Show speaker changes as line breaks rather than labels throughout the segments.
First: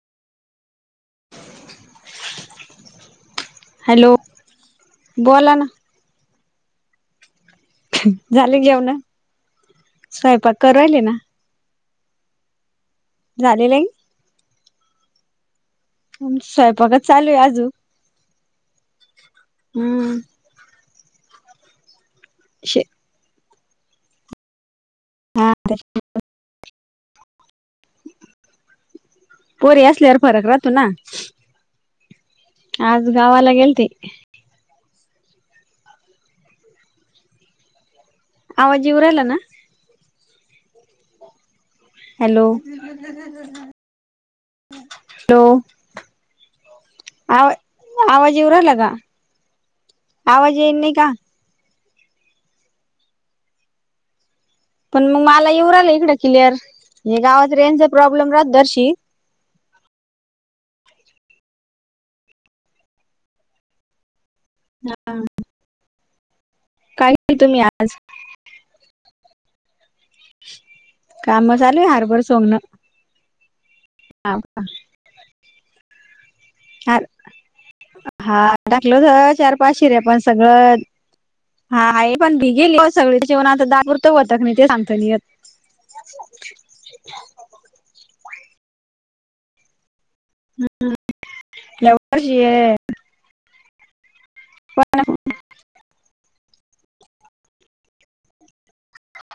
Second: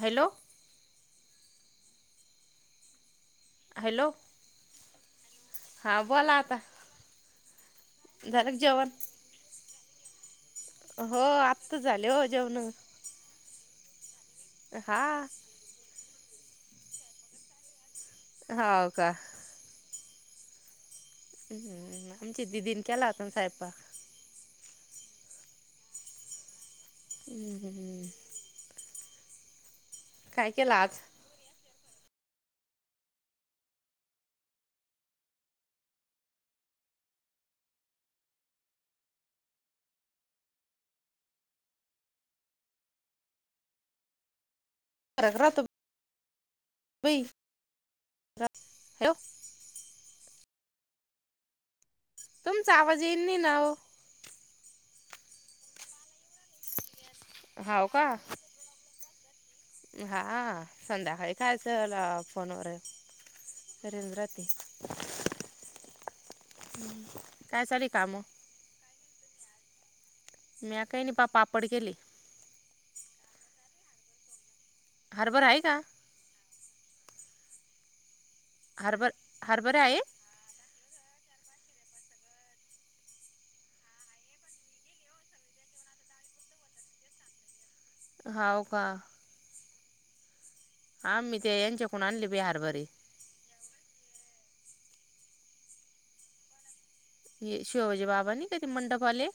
Hello...
hello बोला ना.
हा बोला आता. झालका जेवण,
स्वयंपाक करायले ना
हो आता ऽ. आताचं झाले हो जेवण.
झालेलं नाही.
हा...
स्वयंपाकच चालू आहे, आजुन.
हो का...
हम्म...
हम्म आमचे
शे
दिदीन [unintelligible] साहेपक
हा [unintelligible]
हम्म...
पोरी असल्यावर फरक
काय
राहतो
केला
ना
आज
आज गावाला गेलते. आवाज येवू राहिलाना. हॅलो...
क
हॅलो
रा तुम.
आवा आवाज येऊ राहिला का
हॅलो
आवाज येईल नाही का?
तुमचा आवाज येईन ना ओ.
पण मग मला येऊ राहिला इकडं क्लिअर हे गावात रेंचाचा
हाव का
प्रॉब्लेम राहतो जराशी.
हा संध्याकाळी खायचं ल फोनवर रेंज राहते.
हा, काय केल तुमी
काय चालू
आज.
काम म्या काही नाही पा
काम
पापड
चालले
केले
हारभर सोंगण. हा का...
हरभर आहे का?
ह हा टाकल
हरभर
तर चार, पाच
हरभरे
शेर
आहे
पण सगळं हा आहे पण भी गेली [unintelligible] होतात नाही ते सांगतो
हाव का? आम्ही ते
या
यांच्याकून आणली बाई
वर्षी
हरभरे
वा [inaudible]
हे शिवाजी बाबा नाही ते मंडपवाले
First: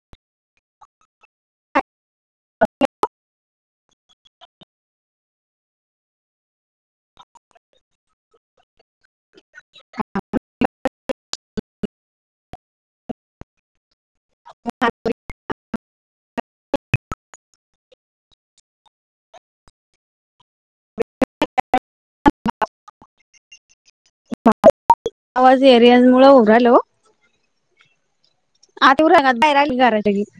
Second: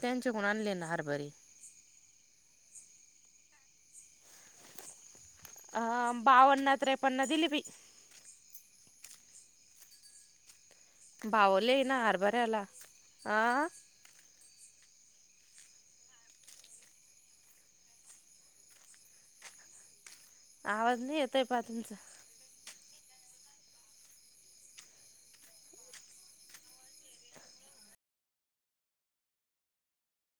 त्यांचे कडून आणले ना हरभरे
[unintelligible]
अ... बावन्न, त्रेपन्न दिली बाई
ह [unintelligible]
पावले ना हरभरयाला
ह [unintelligible]
आवाज नाही येतय बा तुमचा
[unintelligible] आवाज एरियन मुळ [unintelligible] होऊन राहील हो. आता येवून राहिलात काय [unintelligible]